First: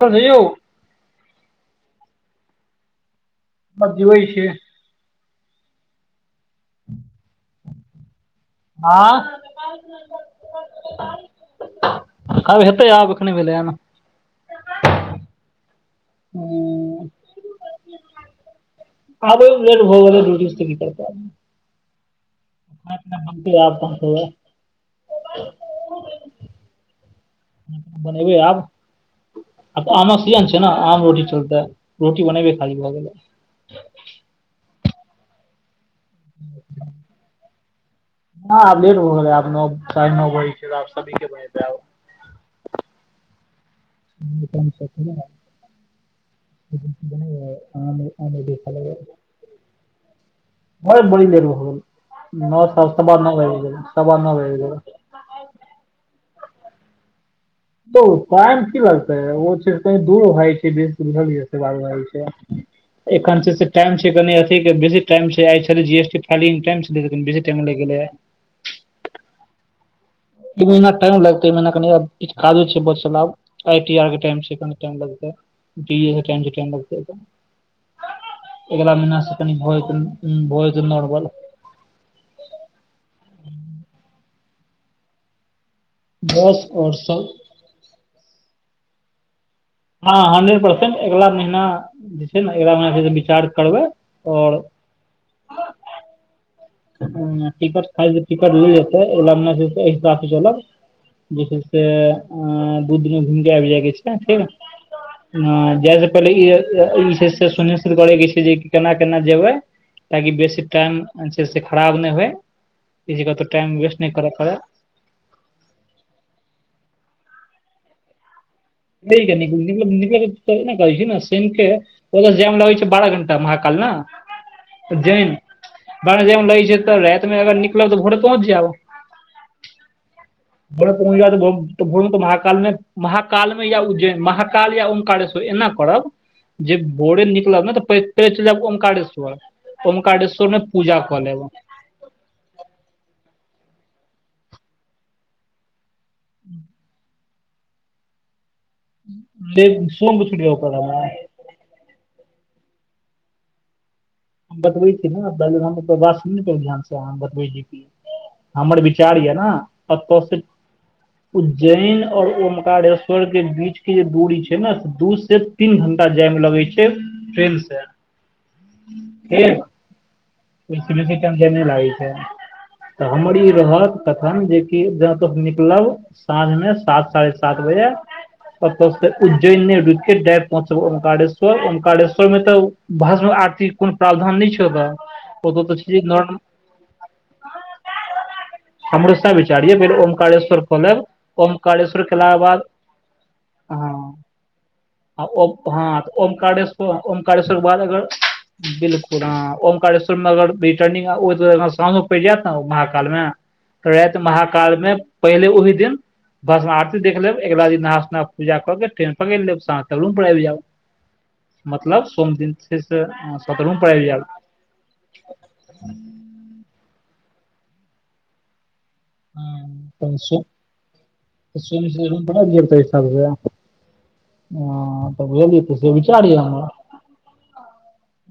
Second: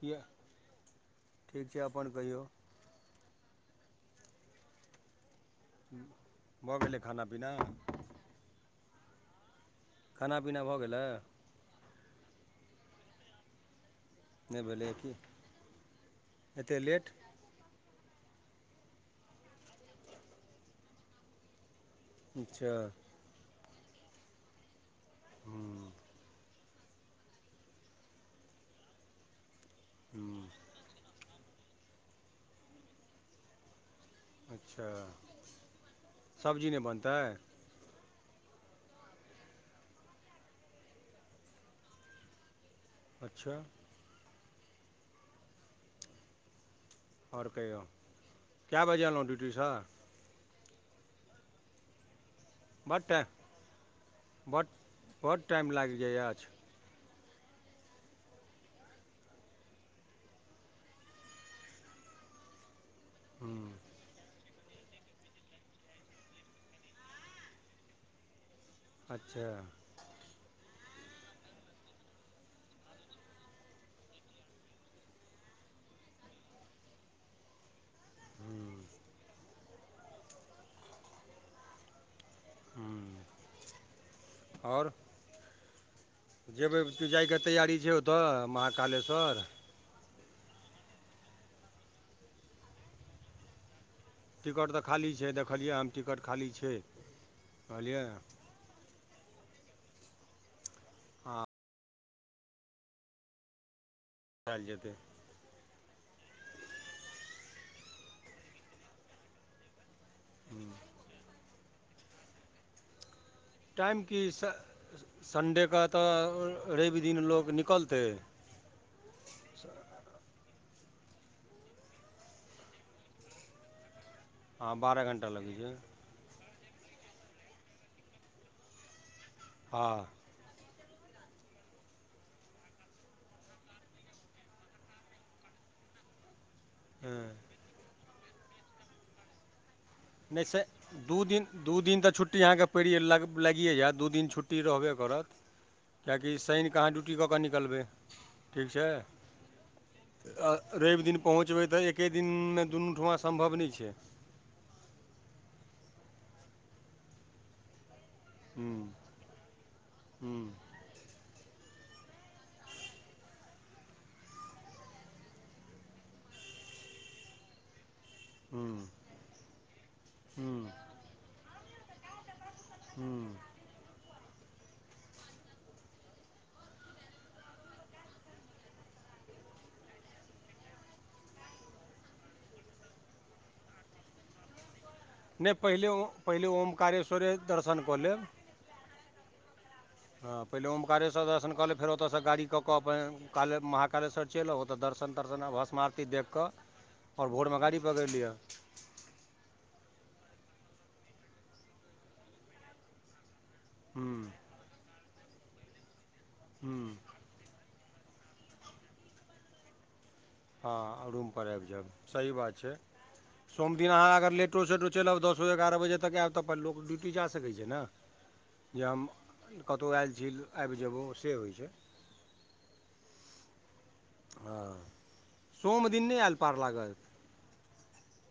किए यौ ठीक छै अपन कहियौ बजबै छै हूं भऽ गलै खाना-पीना आंह खाना-पीना भऽ गेलै खबै हेतै आब अखने भेलै हन नहि भेलैए की एते ह लेट आबैमे लेट भऽ गैलै दुटी सऽ तऽ कि करतै आदमी अच्छा बनैबै आब बनतै बनेबै आब, आब तऽ आमक हूँ सीजन छै ने आम रोटी चलतै रोटी बनेबै खाली भऽ गेलै अच्छा सब्जी नहि बनतै ह आब लेट भऽ गेलै आब नौ साढ़े नौ बजै छै त आब सब्जी के बनेतै आब अच्छा [inaudible] [unintelligible] अहा आओर कहियौ नहि अहा नै देख कए बजे एलहुँ ड्यूटीसँ लागब ह बड़ी लेट भऽ गैल नौ स बड सबा नौ बजे गेले सबा नौ साजिश गेले बढ़ टाइम लागि जाए आछ ओ टाइम की लगतै ओ छै कही दू भाई जे छै दुर्न [unintelligible] जाइ छै एखन हूँ छै से टाइम छै। के कनी अथि के बेसी टाइम छै आय छलय जी एस टी खाली ईट्रेंस दे कै कनि बेसी टाईम लाएग गेलय आय। अच्छा। ई महीना टाइम लगतै ई महीना कनि आब किछ काजो छै बचल आब। आई टी आर के टाइम छै कनि टाइम लगतै, डी ए के टाइम छै टाइम लगतै। हूँ ऐगला महिना से कनि भ जेतय उम्म भ जेतय नॉर्मल। हुं और बस जेबय आओर की सब जायके तैयारी छै ओतय महाकालेश्वर? हां हंड्रेड परसेंट ऐगला महीना जे छै नै ऐगला महीना से विचार करबय। टिकट तै खाली छै, देखलिए हम टिकट खाली छै। हां टिकट कहलियै खाली छै, टिकट लेल जेतै ओय लै नै छै एके साथे चलब। हँ जे छै से ऐ दुई दिन में घुईम के ऐब जाय के छै फेर आयल जेतै हां जाए से पहिले ई अ ई छै से सुनिश्चित करय के छै से जे केना-केना जेबय? कियाकि बेसी टाइम अ छै से खराब नै होय एक जगह पर टाइम की सै अ-अ सन्डे के त रैब दिन लोक निकलतय रैब के निकलब मतलब निकलबै त ऐना करय छीयै नै शैन के ओतय से जाए मे लगय छै बारा घण्टा महाकाल नै। हां बारा घण्टा लगय छै। बारा जाए में लगय छै तै राएत मे अगर निकलब तऽ भोरे पहुँच जाएब। हां। भोरे पहुंच जाएब त भोर त भोर मे तै महाकाल मे महाकाल मे या उज्जैन महाकाल या ओंकारेश्वर एना करब जे हँ भोरे निकलब नै तो पै पहले चैल जाएब ओंकारेश्वर। नै से दू दिन दू दिन तै छुट् टी अहाँ के पेड़िए लागियै जाएत दू दिन छुट्टी रहबे करत कियाकि शैन के अहाँ ड्यूटी कऽ कऽ निकलबै ठीक छै, लेब सोम छुटि जाउ ओकर अ हमरा रैब दिन पहुँचबय तै ऐह के दिनमे दुनू ठमा संभव नै छै। हम बतबै छी नै बैग्राउंड के आवाज सुनही नै पहले ध्यान से हम बतबै छीयो की हूँ हमर विचार यै नै ओतय हूँ से उज्जैन और ओंकारेश्वर के बीच के जे दूरी छै नै से दू से तीन घंटा जाय मे लगय छै ट्रेन से। हूं। के ओय से बेसी टैम जाए में नै लागय छै। तऽ हूँ हमर ई रहत तखन जे कि जा तक निकलब साँझ मे सात साढ़े सात बजे ऐतय से उज्जैने रुक के डायरेक्टर पहुचब ओंकारेश्वर ओंकारेश्वर मे तै भस्म आरती के कुनु प्रावधान नै छै ओतय नै पहिले ओ पहिले ओंकारेश्वरे दर्शन कऽ लेब। हमरो सैह विच चार यै फेर हँ ओंकारेश्वर पहिले क लेब, ओमकारेश्वर दर्शन कऽ ले फेर ओंकारेश्वर ओतयसँ केला के गाड़ी कऽ बाद कऽ अपन काले अ हां। महाकालेश्वर चलि आउ ओतय दर्शन आ तर्शन ओ भस्म हां आरती त देखि कऽ ओंकारेश्वर आओर ओंकारेश्वर भोरमे के गाड़ी बाद पकड़ि अगर लिअ बिलकुल हां ओंकारेश्वर त अगर रिटर्निग आ ओ तै ओना साँझो पैड़ जाएत नै महाकाल मे राएत ह्म महा काल मे पहिले ओहिी दिन ह्म भस्मारती देख लेब। एकग दी नाना पूा के ट्रेन पकड़ लब साँ सतरू पर आबि जाय हँ रूमपर आबि जायब मतलब सही सोम दिन बात छै से सतरूम पर आबि जायब। ऑटो सोटो चलि आब दस बजे एगारह बजे तक आयब तऽ अपन लोक ड्यूटी जा सकै छै ने जे हम कतहु आयल छी आबि जेयबहु से होइत छै। [unintelligible] जरतै त हँ [unintelligible] सोम से दिन नहि विचार आयल पार अहाँ लागत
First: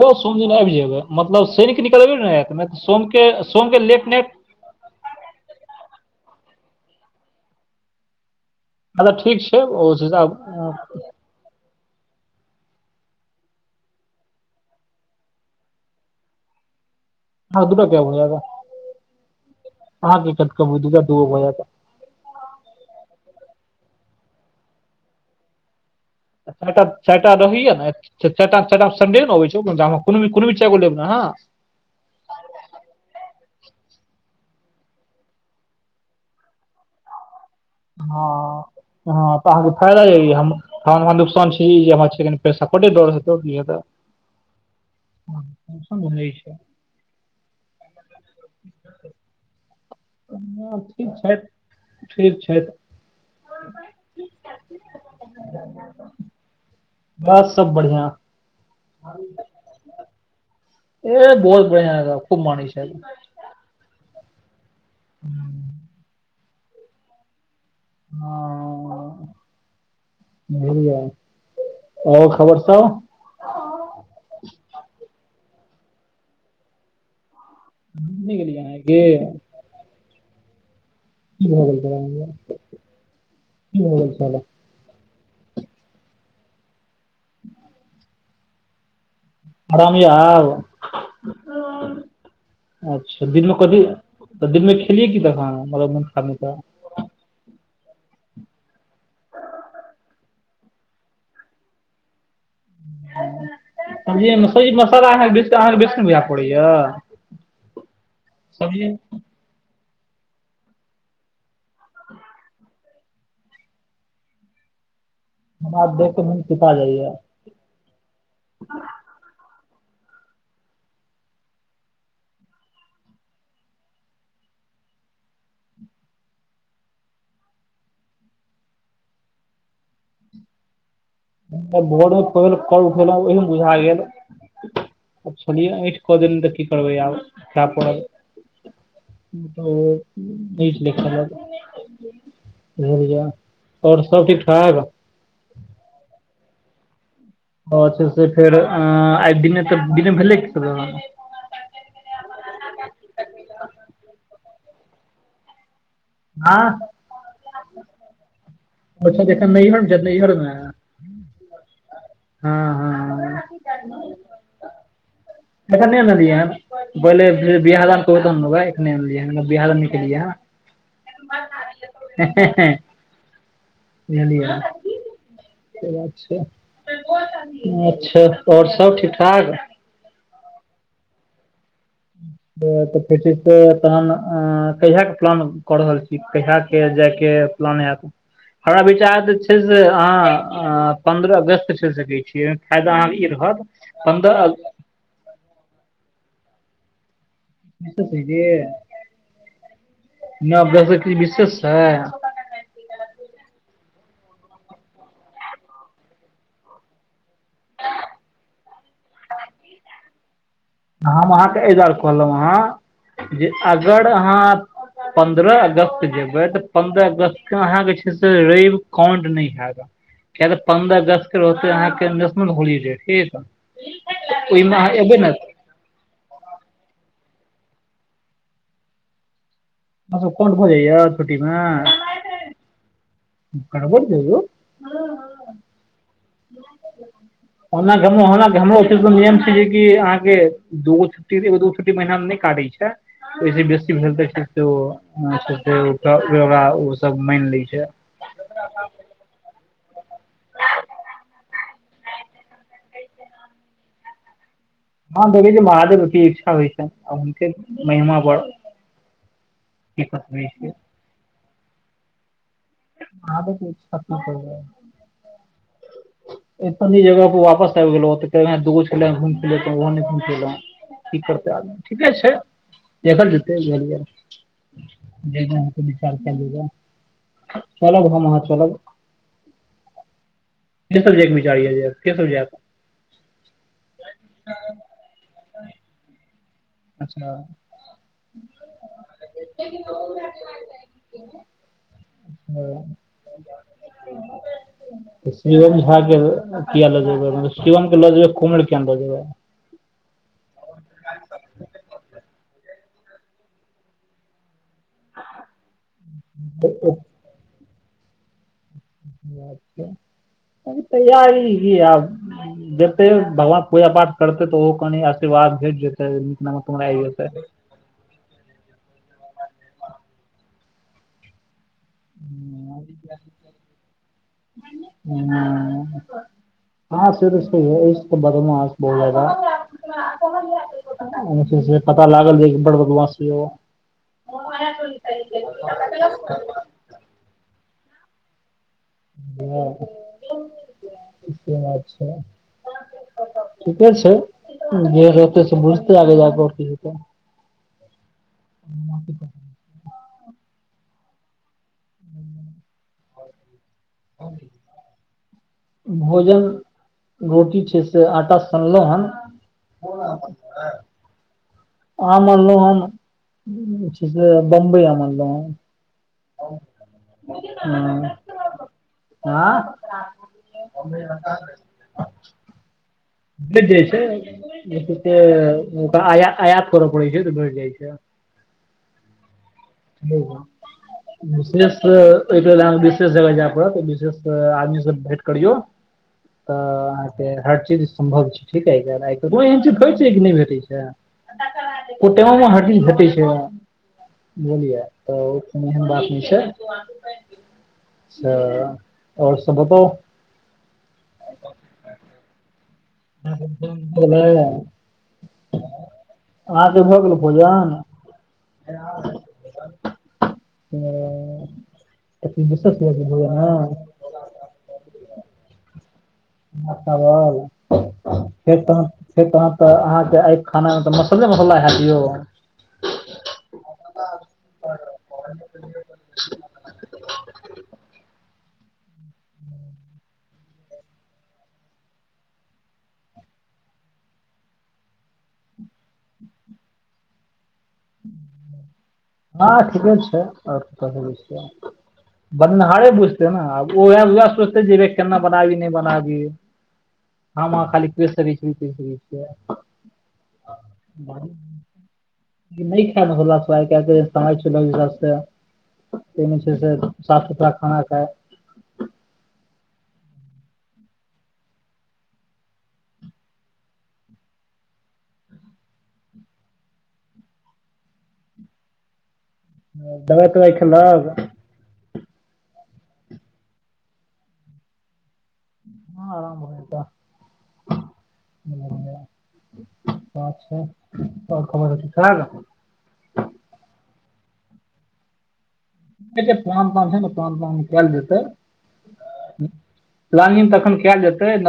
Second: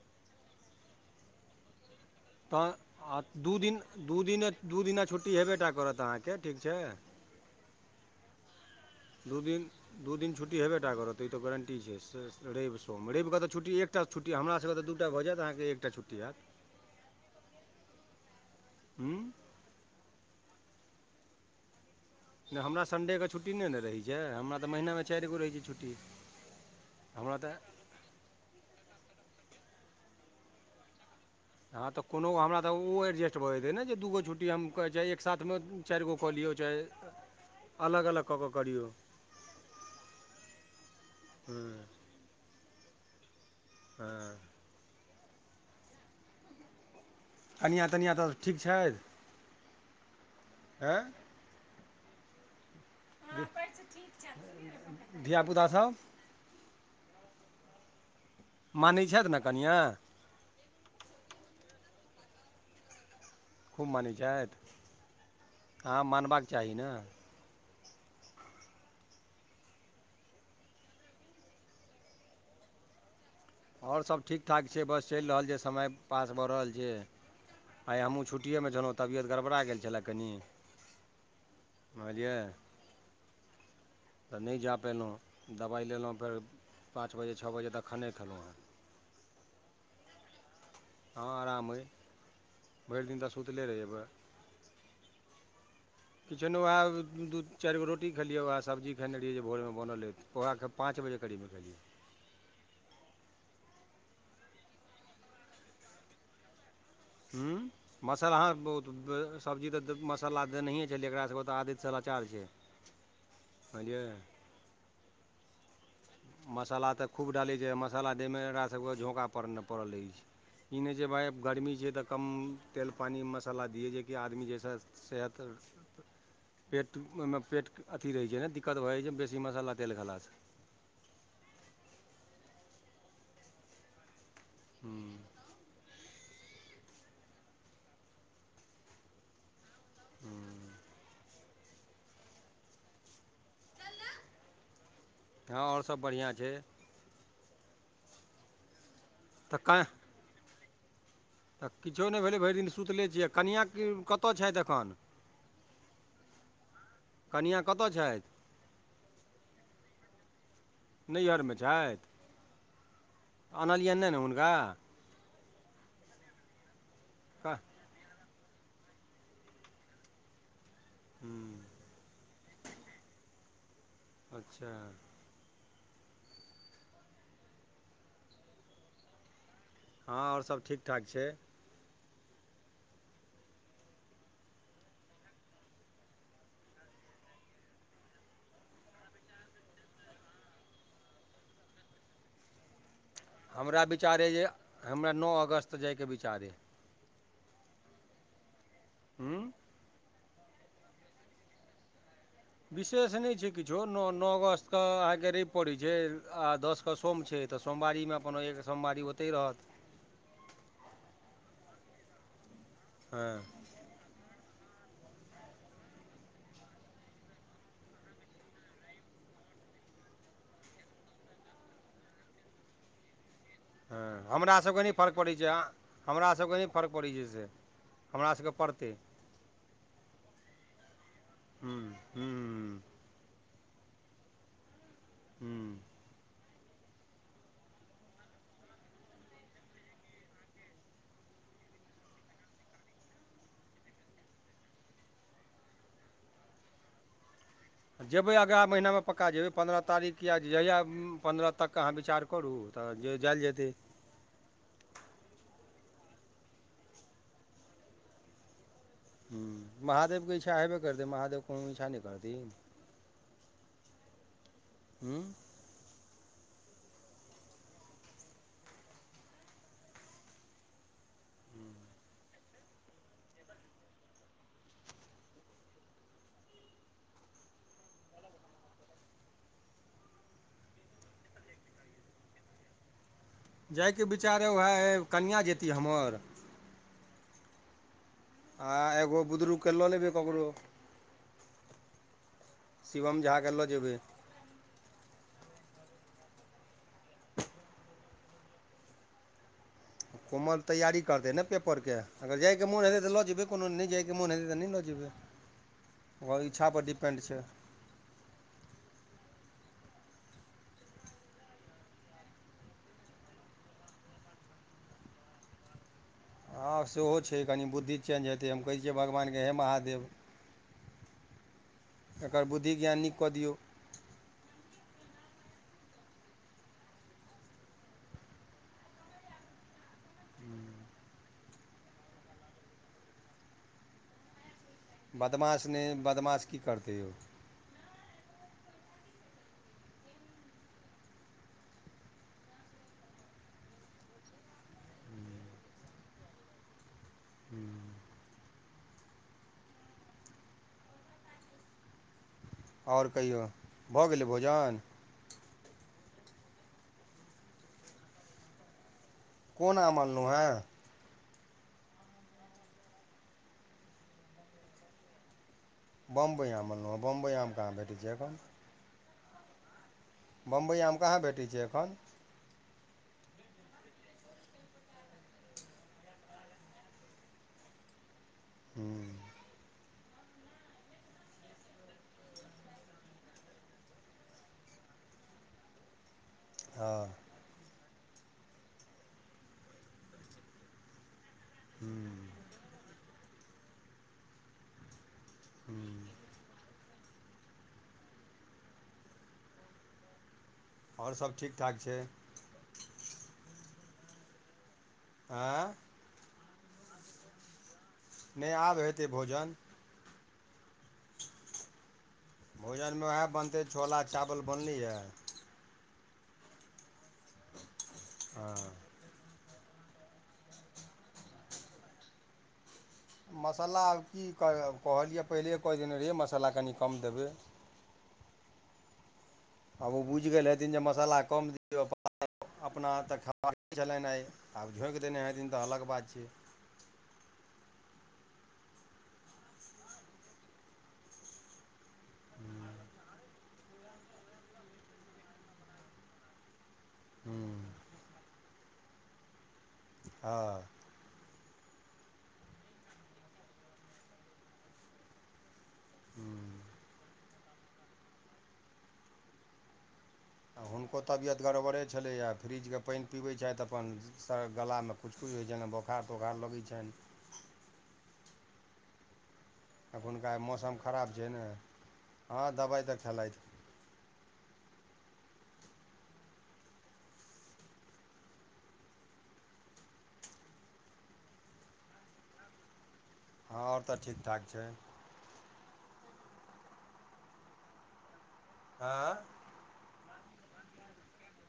यौ सन दिन आबि जेबै मतलब शर क न करबी ने तहन सोम आ के दू सोम दिन के लेट दू नाट दिने दू दिना छुट्टी हेबेटा करत अहाँके ठीक छै। अच्छा दू ठीक छै दिन, उस दू हिसाब दिन छुट्टी हेबे टा करत तऽ ई तऽ गारंटी छै से रवि सो रव कऽ तऽ छुट्ट एकटा छुट्ट हमरासभके तऽ दूटा भऽ जायत अहाँके एकटा छुट्टी होयत। [inaudible] हँ दूटा क्य हो जागा ह ककत कम दूटा दूगो हो जागा। नहि हमरा सडेके छुट्टी नहि ने रहैत छै हमरा तऽ महिनामे चारि गो रहैत छै छुट्टी। सटा चटा हमरा तऽ रहिय ने। त चारटास्नडे ने अबै छै कोनो भी कोनो भी चगो लेब ने ह। हँ तऽ कोनो हमरा तऽ ओ एडजस्ट भऽ जेतै ने जे दूगो छुट्टी हम कहै चाहे एक साथमे चार गो कऽ लियौ चाहे। त [unintelligible] हँ हँ तऽ अहाँके फायदा य हम हमरा नुकसान हँ छी हमर छै पैस कोटे दड़ हतौए तऽ हँ ह सुन भ जाै छै [unintelligible] कनिआ तनिआ तऽ ठीक छथि? ह हँ ठीक छै, ठीक छथि। ह पहिल से ठिक छथिन। धियापुतासभ? बस सब बढ़िआँ [unintelligible] मानै छथि ने कनिया। ए बहुत बढ़आ रह खूब मानेए छथि [unintelligible] खूब मानै छथि हँ मानबाके चाही ने। [inaudible] ब [unintelligible] आओर खबर स आओर सब ठीक ठाक छै, बस चल रहल छै समय पास भऽ रहल छै। आइ हमहूँ घुमने गेलियै छुट्टिएमे अहाँ छलौ तबियत की गड़बड़ा गेल छलय कनि की भऽ गेल छलै की समझलिय भऽ गेल तऽ छलै न जा पेलौ। दबाइ लेलौ फेर पाँच बजे छओ बजे तक खाने खलौ हँ। आराम य आब हँ आराम अइ [unintelligible] भरि दिन अच्छा तऽ दिनमे सुतले कथी रहबै तऽ दिनमें खेलियए की द खाना बड़ा मन खराब रहै त [unintelligible] चारिगो रोटी खेलियै उहै सब्जी खेने रहियै जे भोरमे बनलै ओकरा पाँच बजे करीब खेलियै। [unintelligible] मसाला अहाँके अहाँके बेसी बुझ पड़ैया। हू मसला अहाँ बहुत बेस सब्जी तऽ मसला देनहिए छल एकरा सँके ओ तऽ आदितसँ लाचार छै बझलियै। ह [unintelligible] मसाला तऽ खूब डालैत छै मसाला दैमे एकरासभके झोका पड़ पड़ल रहैए छै। इ नहि छै भाय आब गर्मी छै तऽ कम तेल पानीमे मसाला दियै जे कि आदमी जेहिस‌सँ सेहत [unintelligible] पेट ओहिमे पेट अथी रहै छै ने दिक्कत भऽ जाइ छै बेसी मसाला तेल खेलासँ। भोर मे तहन करू खेलीयै ओहिमे एहन बुझा हूँ गेल छलियै को दिन तऽ की करबै आब खे पड़ल। त ब लख [unintelligible] बझलियै ओर सब ठीक ठाक। हाँ ओर सब बढ़ियाँ छै। ओछ से फेर आइ दिने तऽ दिने भेले खाना तऽ किछो नहि भेलै भरि दिन सुतले छियै कनियाँ कतऽ छैथ अखन? हँ कनियाँ कतऽ छथि? ओ छथि एखन नैहर ज ‌नैहर में। नैहरमे छेथ हँ आनालियन नहि ने हुनका। एखन नहि अनलीयै हन [unintelligible] कहलिया क अखन बनियाँ दान हमलोगने बिहार निकलियिया हूँ [unintelligible] एलिया [unintelligible] अच्छा अच्छा ओर सब ठीक ठाक? हाँ ओर सब ठीक ठाक छै। [inaudible] तऽ फेर छै से तहन कहियाके प्लान कऽ रहल छी कहियाके जे के? ‌ प्लन हैत। हमरा विचार छै जे अहाँ‌ पंद्ररा अगस्त चलि सकै छीयै फायदा अहाँ इरहाद हमरा विचार अइ बन्द। जे हमरा नौ अगस्त जेके विचार ए। क छैजिय। हूँ न ब जैसकि विशेष छै। विशेष नहि झुइक जो नौ नो अगस्त क आगे रैब पड़ैत छै आ दसकऽ सोम छै। तऽ सोमवारीमे अपन एक सोमवारी ओतहि रहत। हम अहाँके एहि दुआरे कहलहु हँ हां जे अगर अहाँ पन्द्रह अगस्त जेबै तऽ पन्द्रह अगस्तके अहाँके छै से र‌इव काउंट न‌इ हैत। किया तऽ पन्द्रह अगस्त के रहते यहाँके नेशनल होलीडे ठीक। हँ हमरा ओहिमे सभके अहाँ नहि फर्क एबै ने पड़ै छै अहाँके हमरा सभके नहि फर्क पड़ हमरा सबके पड़तै। अहाँ सब कोंट भजाइया छुट्टी में। हूँ हूँ। कवर जैयो। हुं। री नियम छै जे कि अहाँके [inaudible] दुध छुटी दो छुटी महिनामे नहि काटै छै। ओइसे बेसी भेल तऽ ओ सब मानि लै छै। जेबै अगिला महिना में पका जेबै पन्द्रह तारीख या जहिआ पन्द्रह तक्के अहाँ विचार करू तहन जे जाइल जेतै। हँ देखै छी महादेव की इच्छा होइ छै आ हुनके महिमा पर हूँ महादेवके सकैत इच्छा छी। हेबे करतै महादेव कोनो इच्छा नहि करथिन। आबो किछ खतम करबै। हुं एत जगह पर वापस आबि गेल अय एत ने दूगो छलै [inaudible] की करतै आदमी ठीके छै देखल जेतै बुझलियै जेहन अहाॅं के विचार कएल हुए चलब हम अहाँ चलब के सब जायके विचार अई जा के सब जैत जायके विचार ह उएह कनिआँ जेती हमर अच्छा आ एगो बुदरुगके लऽ लेबै ककरो शिवम झा के लऽ जेबै शिवम झा के किया ल जेब‌य शिवम के लऽ जेबय कोमल के किया न‌ई लऽ जेब‌इ कोमल तैयारी करतै ने पेपर के अगर जाय के मन हेतय तऽ लऽ जेबै कोनो नहि जाय के मन हेतै तऽ नहि लऽ जेबै जेबै ओकर इच्छा पर लऽ डिपेन्ड छै [unintelligible] आब तैयारी की आब [inaudible] जेतै भगवान पूजा पाठ करतै तऽ ओहोद कनि आशीर्वाद भेट जेतैइ हँ सेहो छै कनि बुद्धि चेंज हेतै हम कहै छियै भगवानके हे महादेव एकर बुद्धि ज्ञान नीक कऽ दियौ [unintelligible] हुं हँ [unintelligible] बढ़िया अछि बहुत ज्यादा [inaudible] पता लागल जे बड़ बदमास छ‌लैय ओ [unintelligible] बदमाश नहि बदमाश की करतै यौ ह [inaudible] से बात छै ठीके छै जे होतै से बुझतै आगे जाक‌ऽ और कि हेतय हूं आओर कहियौ भऽ गेलै भोजन भोजन रोटी छै से आटा सनलहुँ हन कोन आम अनलहुँ हेँ आम अनलहुं हन जे छै से बम्बई आम अनलहुं हन बम्बइ आम अनलहुँ हन बम्बइ आम कहाँ भेटै छै एखन आँ बम्बइ आम कहाँ भेटै छै एखन भेट जाय छै जे छै से आया आयात करऽ पड़ै छै तऽ भेट जाइ छै हूँ [unintelligible] विशेष एहिके लेल अहाँके विशेष जगह जाय पड़त विशेष आदमी सब भेंट करियौ तऽ हँ अहाॅंके हर चीज सम्भव छै ठीक आइ काइल कोनो एहन चीज देखै छियै कि नहि भेटै छै [unintelligible] ह्म बुझलियै तऽ ओ कोनो एहन बात नहि ह्म छै अच्छा आओर सब बताउ आओर सब ठीकठाक छै [unintelligible] हां अहां के भऽ गेलौ भोजन। नहि आब हेतै भोजन ह कथी विशेष छय भोजनमे भोजन उएह बनतै अहां छोला चावल बनलै यैं मांछ चावल हँ फेर तहन फेर तहन तऽ अहाँके आय खाना मे त मसल्ले- मसल्ला हैत यौ। मसल्ला आब की कह कहलियै, पहिले कहि देने रहियै मसल्ला कनि कम देबै। [inaudible] आब ओ बुझि गेल हथिन जे मसल्ला कम दियौ [unintelligible] अपना हाथक खेबाक छलनि आइ, आब झोंकि देने हेथिन त अलग बात छै। हँ ठीके छै, और कथी बुझते आब बनेनहारे बुझते ने आब। ओ वैंह-वैंह सोचते जे भई केना बनाबी, नहि बनाबी हम ह्म अहां खाली। [unintelligible] हँ लेकिन नही खैब मसल्ला सब, तेहन समय चलल अय हिसाब से तहिमे ह्म छै से साफ सुथरा खाना खाय। आ हुनको तबियत गड़बड़े छलैए, फ्रीजके पानि पीबै छथि अपन सड़ गला मे कुच-कुच होइ छनि, जेना बोखार-तोखार लगै छनि। दवाइ अखुनका ए तवाइ मौसम खेलक खराब छै ने, हँ दवाइ तऽ खेलैथि। हँ आराम भ जेता [unintelligible] [unintelligible] हँ आओर तऽ ठीक ठाक छै‌। एखैन जे प्लान-त्लान छै ने प्लान त्लान कैल जेतै। हँ प्लानिंग तखन कैल जेतै न